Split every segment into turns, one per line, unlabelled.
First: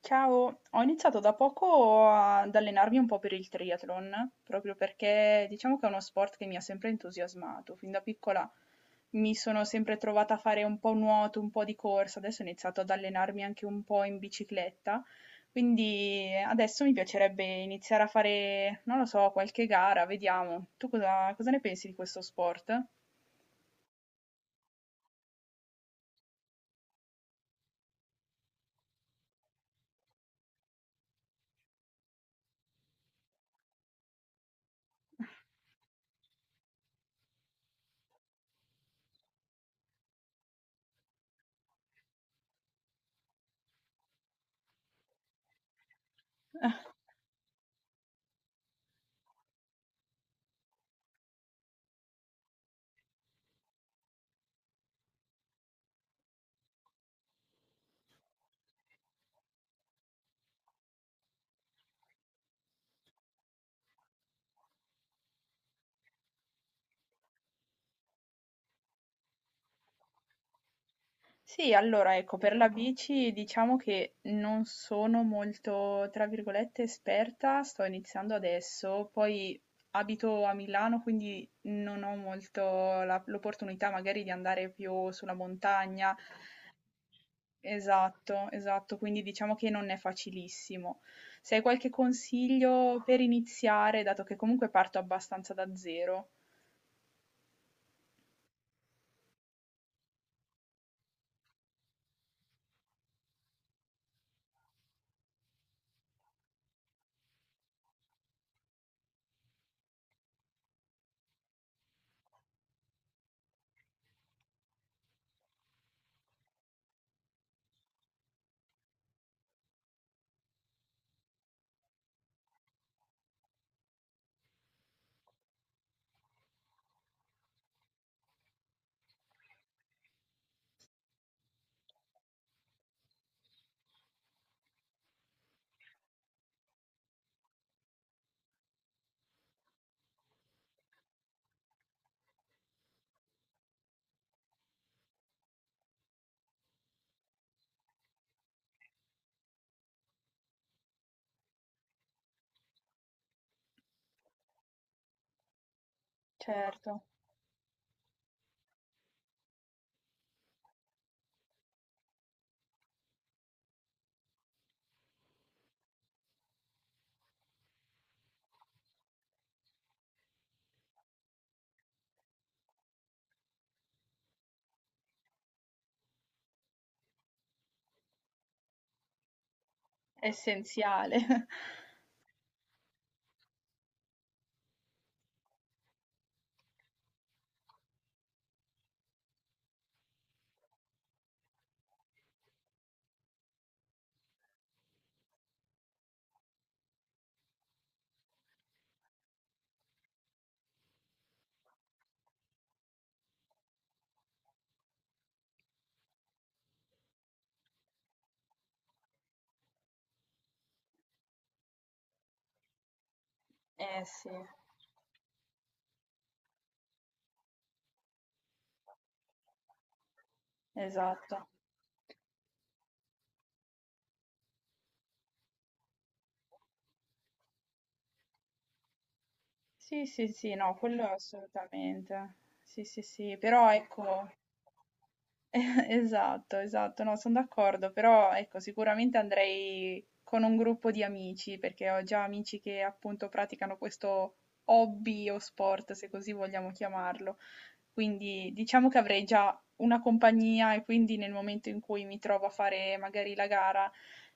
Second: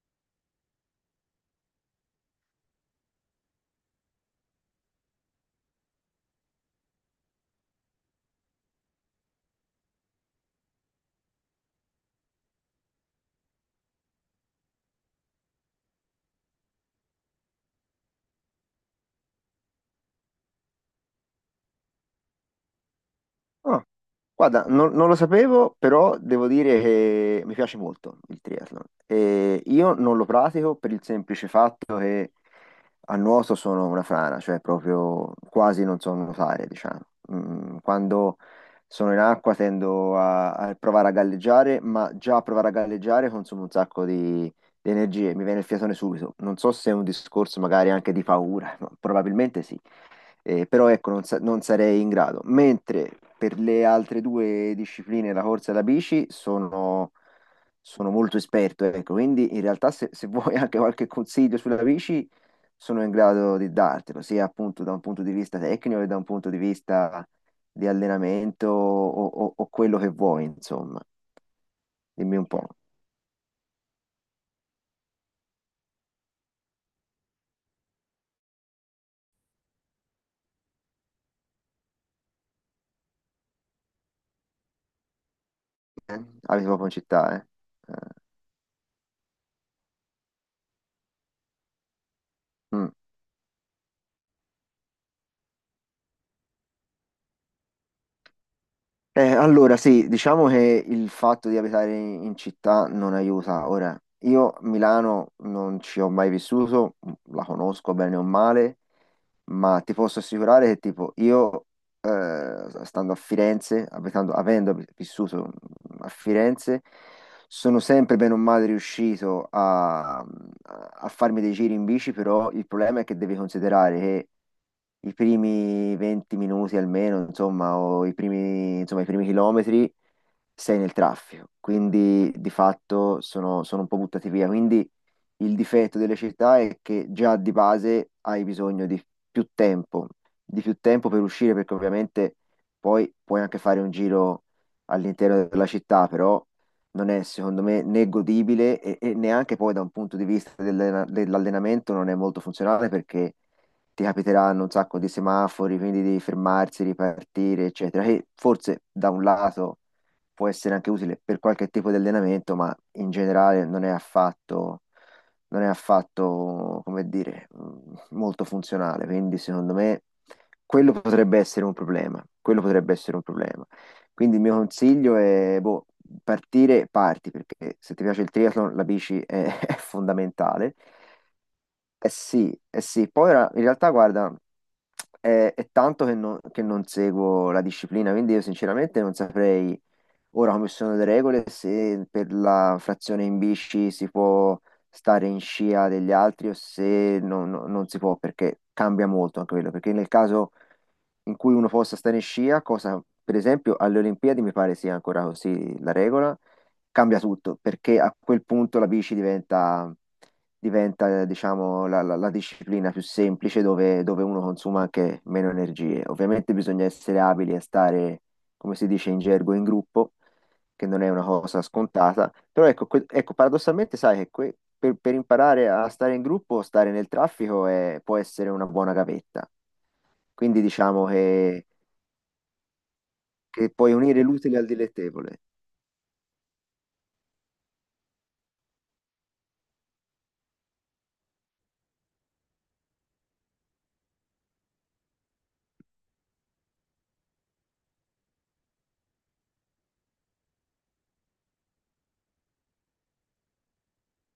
Ciao, ho iniziato da poco ad allenarmi un po' per il triathlon, proprio perché diciamo che è uno sport che mi ha sempre entusiasmato. Fin da piccola mi sono sempre trovata a fare un po' nuoto, un po' di corsa, adesso ho iniziato ad allenarmi anche un po' in bicicletta, quindi adesso mi piacerebbe iniziare a fare, non lo so, qualche gara, vediamo. Tu cosa, cosa ne pensi di questo sport?
Ah, guarda, non lo sapevo, però devo dire che mi piace molto il triathlon. E io non lo pratico per il semplice fatto che a nuoto sono una frana, cioè proprio quasi non so nuotare, diciamo. Quando sono in acqua tendo a provare a galleggiare, ma già a provare a galleggiare consumo un sacco di energie, mi viene il fiatone subito. Non so se è un discorso magari anche di paura, ma probabilmente sì. Però ecco, non sarei in grado. Mentre per le altre due discipline, la corsa e la bici, sono molto esperto, ecco. Quindi in realtà se vuoi anche qualche consiglio sulla bici, sono in grado di dartelo, sia appunto da un punto di vista tecnico che da un punto di vista di allenamento o quello che vuoi, insomma.
Sì, allora ecco,
Dimmi un
per
po'.
la bici diciamo che non sono molto, tra virgolette, esperta, sto iniziando adesso, poi abito a Milano, quindi non ho molto l'opportunità magari di andare più sulla montagna.
Eh? Abiti proprio in città, eh? Eh,
Esatto, esatto, quindi diciamo che non è facilissimo. Se hai qualche
mm.
consiglio per iniziare, dato che comunque parto abbastanza da zero,
Allora sì, diciamo che il fatto di abitare in città non aiuta. Ora, io Milano non ci ho mai vissuto, la conosco bene o male, ma ti posso assicurare che tipo io, stando a Firenze, avendo vissuto a Firenze, sono sempre bene o male riuscito a farmi dei giri in bici, però il problema è che devi considerare che i primi 20 minuti almeno, insomma, o i primi, insomma, i primi chilometri sei nel traffico, quindi di fatto sono un po' buttati via. Quindi il difetto delle città è che già di base hai bisogno più tempo, di più tempo per uscire, perché ovviamente poi puoi anche fare un giro all'interno della città, però non è secondo me né godibile e neanche poi da un punto di vista dell'allenamento non è molto funzionale perché ti capiteranno un sacco di semafori, quindi devi fermarsi,
certo,
ripartire, eccetera, che forse da un lato può essere anche utile per qualche tipo di allenamento, ma in generale non è affatto, come dire, molto funzionale, quindi secondo me quello potrebbe essere un problema, quello potrebbe essere un problema. Quindi il mio consiglio è, boh, parti, perché se ti piace il triathlon la bici è, è
è
fondamentale.
essenziale.
Sì, eh sì, poi ora, in realtà guarda, è tanto che non seguo la disciplina, quindi io sinceramente non saprei. Ora, come sono le regole, se per la frazione in bici si può stare in scia degli altri o se non si può, perché cambia molto anche quello, perché nel caso in cui uno possa stare in scia, cosa per esempio alle Olimpiadi mi pare sia ancora così la regola, cambia tutto, perché a quel punto la bici diventa, diciamo, la disciplina più semplice dove,
Eh
dove
sì,
uno consuma anche meno energie. Ovviamente bisogna essere abili a stare, come si dice in gergo, in gruppo che non è una
esatto.
cosa scontata. Però ecco, ecco, paradossalmente, sai che per imparare a stare in gruppo, stare nel traffico può essere una buona gavetta.
Sì, sì, sì,
Quindi
no, quello
diciamo che,
assolutamente. Sì, sì, sì,
che
però
puoi unire
ecco,
l'utile al dilettevole.
esatto, esatto, no, sono d'accordo, però ecco, sicuramente andrei con un gruppo di amici, perché ho già amici che appunto praticano questo hobby o sport, se così vogliamo chiamarlo. Quindi diciamo che avrei già una compagnia e quindi nel momento in cui mi trovo a fare magari la gara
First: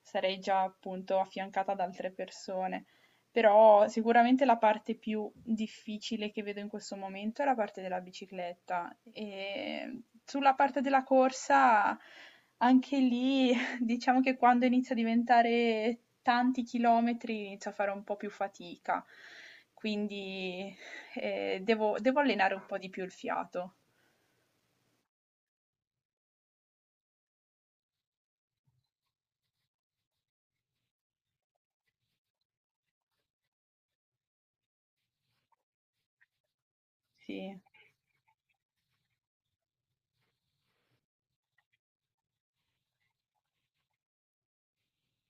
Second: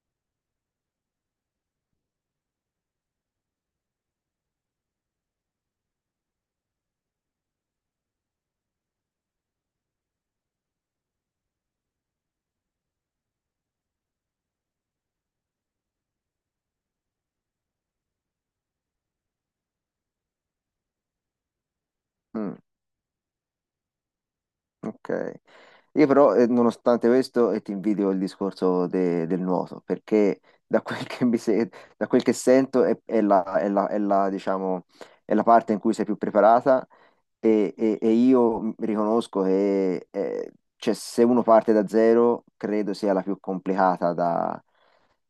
sarei già appunto affiancata da altre persone. Però sicuramente la parte più difficile che vedo in questo momento è la parte della bicicletta. E sulla parte della corsa, anche lì, diciamo che quando inizia a diventare tanti chilometri inizio a fare un po' più fatica. Quindi devo allenare
Mm,
un po' di più il fiato.
ok. Io però, nonostante questo, ti invidio il discorso del nuoto, perché da quel che mi se- da quel che sento è la, diciamo, è la parte in cui sei più preparata.
Sì,
E io riconosco che cioè, se uno parte da zero, credo sia la più complicata da,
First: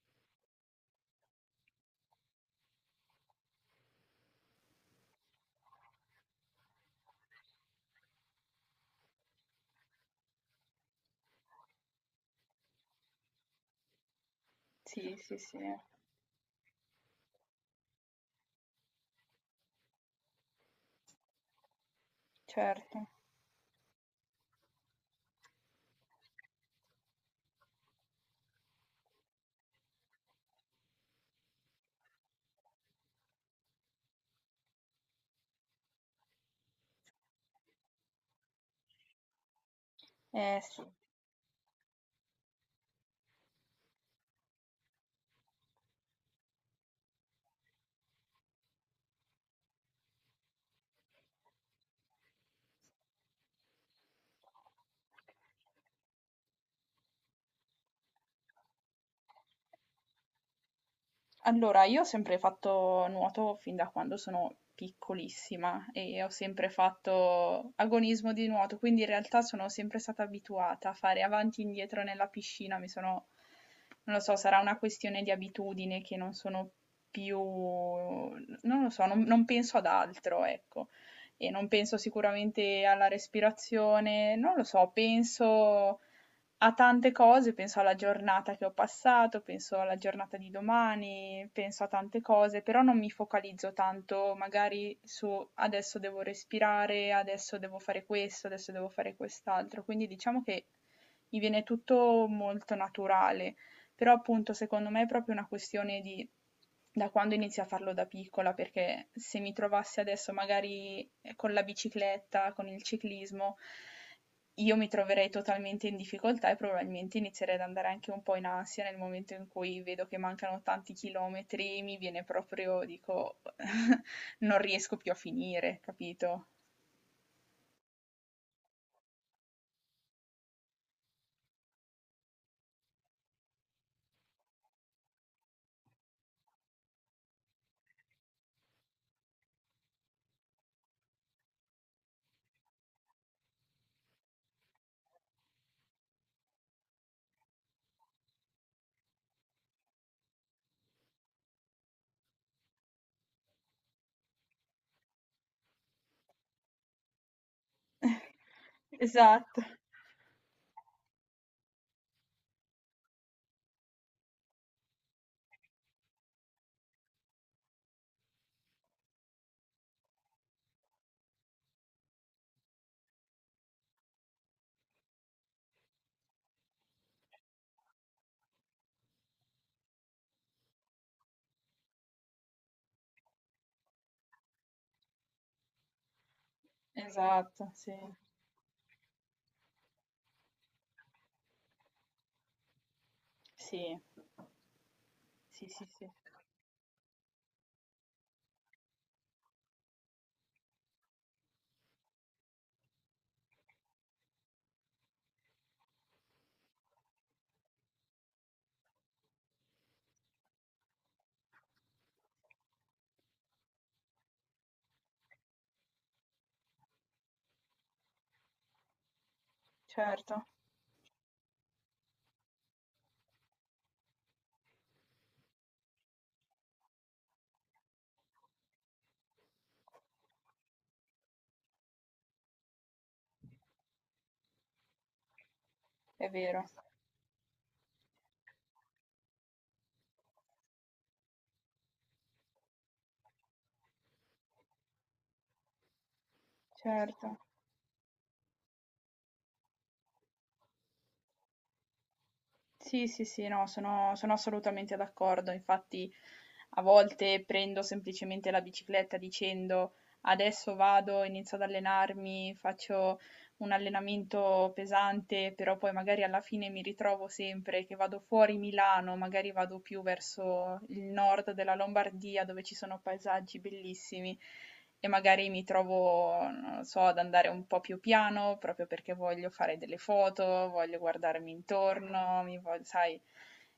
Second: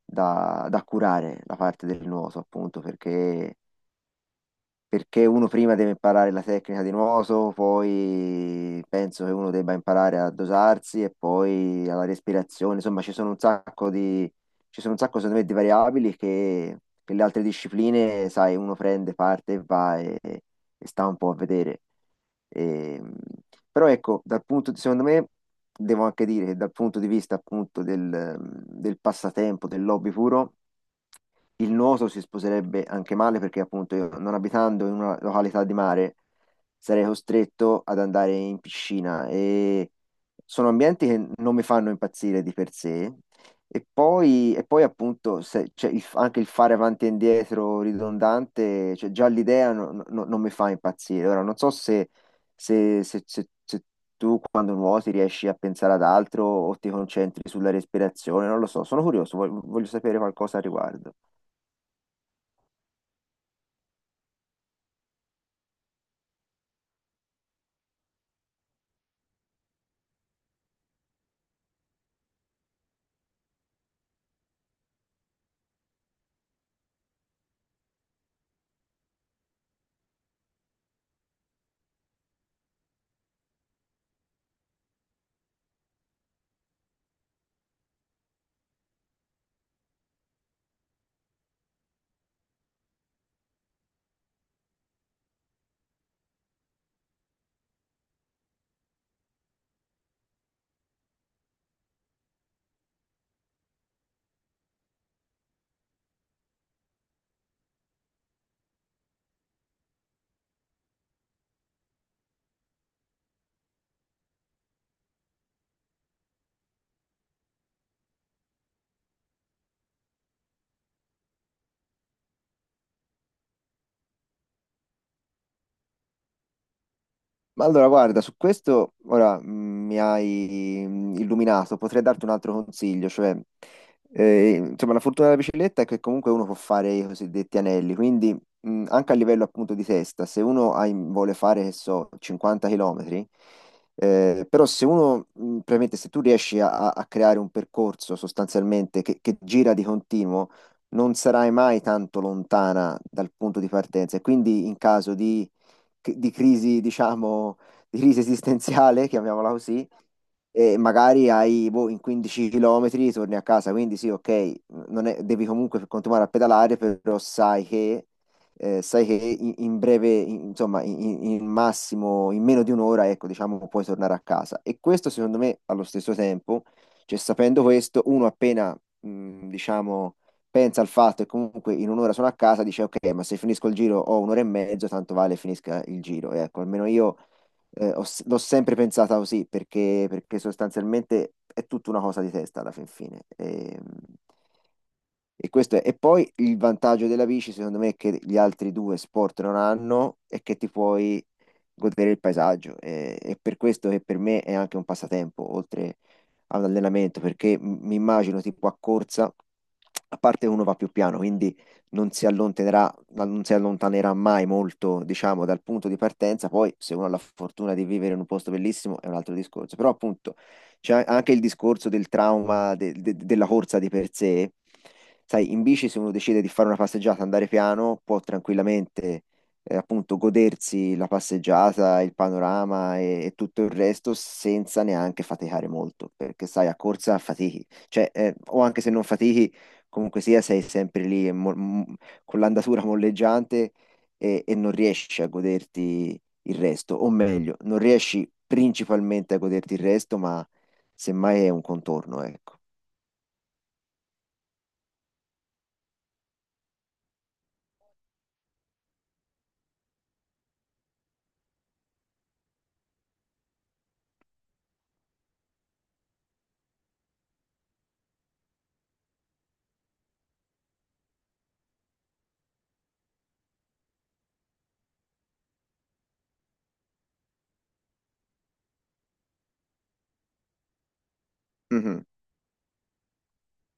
da- da curare, la parte del nuoto, appunto, perché uno prima deve imparare la tecnica di nuoto, poi penso che uno debba imparare a dosarsi e poi alla respirazione. Insomma, ci sono un
sì,
sacco,
sì,
secondo me, di
sì,
variabili che le altre discipline, sai, uno prende parte e va e sta un po' a vedere. E,
certo.
però ecco, dal punto di, secondo me, devo anche dire che dal punto di vista appunto del passatempo, del hobby puro, il nuoto si sposerebbe anche male perché appunto io non abitando in una località di mare sarei costretto ad andare in piscina e
Eh
sono
sì.
ambienti che non mi fanno impazzire di per sé e poi appunto cioè, anche il fare avanti e indietro ridondante, cioè, già l'idea non mi fa impazzire. Ora non so se tu quando nuoti riesci a pensare ad altro o ti concentri sulla respirazione, non lo so, sono curioso, voglio sapere qualcosa al riguardo.
Allora, io ho sempre fatto nuoto fin da quando sono piccolissima e ho sempre fatto agonismo di nuoto, quindi in realtà sono sempre stata abituata a fare avanti e indietro nella piscina, mi sono, non lo so, sarà una questione di abitudine che non sono più, non lo so, non penso ad altro, ecco, e non penso sicuramente alla respirazione, non lo so, penso a tante cose, penso alla giornata che ho passato, penso alla giornata di domani, penso a tante cose, però non mi focalizzo tanto magari su adesso devo respirare, adesso devo fare questo, adesso devo fare quest'altro, quindi diciamo che mi viene tutto molto naturale, però appunto secondo me è proprio una questione di da quando inizio a farlo da piccola, perché se mi trovassi adesso magari con la bicicletta, con il ciclismo, io mi troverei totalmente in difficoltà e probabilmente inizierei ad andare anche un po' in ansia nel momento in cui vedo che mancano tanti chilometri, mi viene proprio, dico, non riesco più a finire, capito?
Ma allora, guarda, su questo ora mi hai illuminato, potrei darti un altro consiglio, cioè, insomma, la fortuna della bicicletta è che comunque uno può fare i cosiddetti anelli, quindi anche a livello appunto di testa, se uno vuole fare, che so, 50 km, però se uno, probabilmente se tu riesci a creare un percorso sostanzialmente che gira di continuo, non sarai mai tanto lontana dal punto di partenza e quindi in caso di crisi, diciamo, di crisi esistenziale, chiamiamola
Esatto,
così, e magari hai, boh, in 15 km torni a casa, quindi sì, ok, non è- devi comunque continuare a pedalare, però sai che in breve, insomma, in massimo, in meno di un'ora, ecco, diciamo, puoi tornare a casa. E questo, secondo me, allo stesso tempo, cioè sapendo questo, uno appena, diciamo pensa al fatto che comunque in un'ora sono a casa, dice ok, ma se finisco il giro ho un'ora e mezzo, tanto vale finisca il giro. E ecco, almeno io
esatto, sì,
l'ho sempre pensata così perché sostanzialmente è tutta una cosa di testa alla fin fine. E,
sì,
e
sì,
questo è.
sì,
E
sì,
poi il vantaggio della bici, secondo me, che gli altri due sport non hanno è che ti puoi godere il paesaggio. E per questo che per me è anche un passatempo, oltre a un allenamento, perché mi immagino tipo a corsa, a parte uno va più piano, quindi non si allontanerà ma non si allontanerà mai molto, diciamo, dal punto di partenza. Poi, se uno ha la fortuna di vivere in un posto bellissimo, è un altro discorso. Però, appunto,
certo,
c'è anche il discorso del trauma della corsa di per sé. Sai, in bici, se uno decide di fare una passeggiata, andare piano, può tranquillamente, appunto, godersi la passeggiata, il panorama e tutto il resto senza neanche faticare molto,
è
perché
vero,
sai, a corsa fatichi, cioè, o anche se non fatichi comunque sia, sei sempre lì e con l'andatura molleggiante e non riesci a goderti il resto, o
certo.
meglio, non riesci principalmente a goderti il resto, ma semmai è un contorno, ecco.
Sì, sì, sì, no, sono assolutamente d'accordo. Infatti, a volte prendo semplicemente la bicicletta dicendo adesso vado, inizio ad allenarmi, faccio un allenamento pesante, però poi magari alla fine mi ritrovo sempre che vado fuori Milano, magari vado più verso il nord della Lombardia dove ci sono paesaggi bellissimi e magari mi trovo, non lo so, ad andare un po' più piano proprio perché voglio fare delle foto, voglio guardarmi
Mhm.
intorno, mi voglio, sai,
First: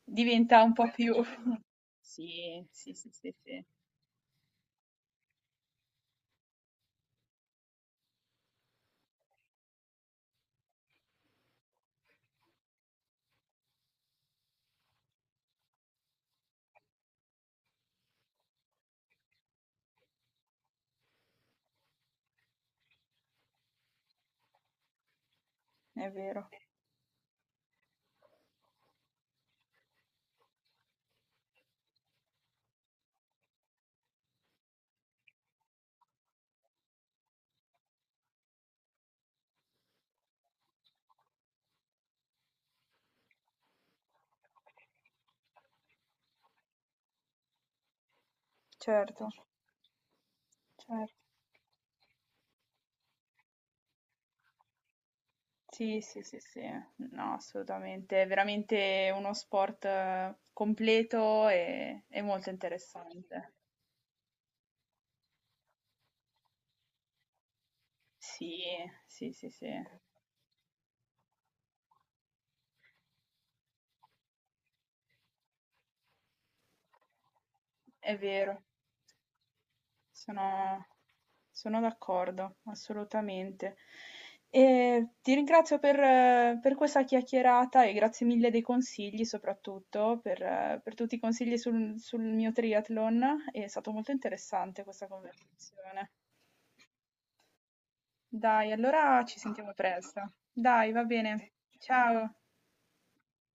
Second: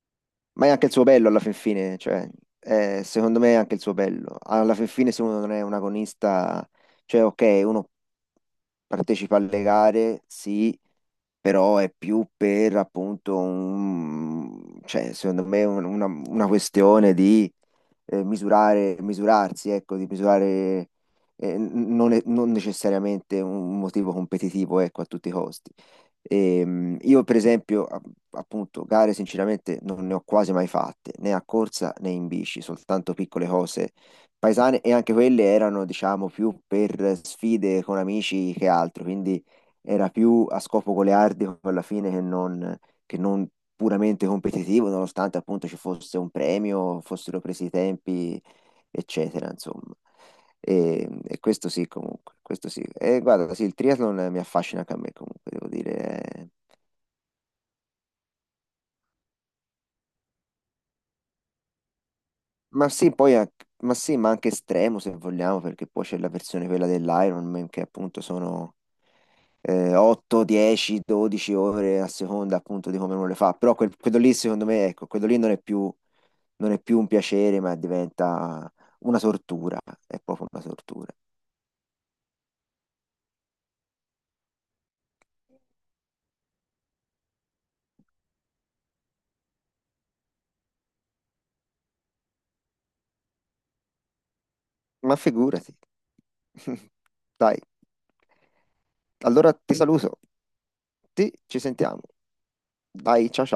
diventa
Ma è
un
anche
po'
il suo
più...
bello alla fin fine, cioè,
Sì, sì, sì, sì,
secondo me è
sì,
anche il suo bello. Alla fin fine, se uno non è un agonista, cioè, ok, uno partecipa alle gare, sì, però è più per appunto un, cioè, secondo me una questione di misurare, misurarsi, ecco, di misurare non necessariamente un motivo competitivo, ecco, a tutti i costi.
è vero,
Io, per esempio, appunto, gare sinceramente non ne ho quasi mai fatte, né a corsa né in bici, soltanto piccole cose paesane e anche quelle erano, diciamo, più per sfide con amici che altro, quindi era più a scopo goliardico alla fine che non che non puramente competitivo, nonostante appunto ci fosse un premio, fossero presi i tempi,
certo,
eccetera, insomma. E,
certo.
e questo sì, comunque, questo sì. E guarda, sì, il triathlon mi affascina anche a me, comunque, devo
Sì, sì,
dire.
sì, sì, no, assolutamente, è veramente uno sport completo e molto
Ma sì,
interessante.
ma sì, ma anche estremo se vogliamo, perché poi c'è la versione quella dell'Ironman che appunto
Sì,
sono
sì, sì, sì,
8, 10, 12 ore a seconda appunto di come uno le fa. Però quello lì, secondo me, ecco, quello lì non è più un piacere, ma
è vero,
diventa una tortura, è proprio una
sono,
tortura.
sono d'accordo, assolutamente. E ti ringrazio per questa chiacchierata e grazie mille dei consigli, soprattutto per tutti i consigli sul, sul mio triathlon, è stato molto interessante questa
Ma figurati.
conversazione.
Dai,
Dai, allora ci
allora
sentiamo
ti saluto.
presto. Dai, va bene.
Ci sentiamo.
Ciao.
Dai, ciao ciao.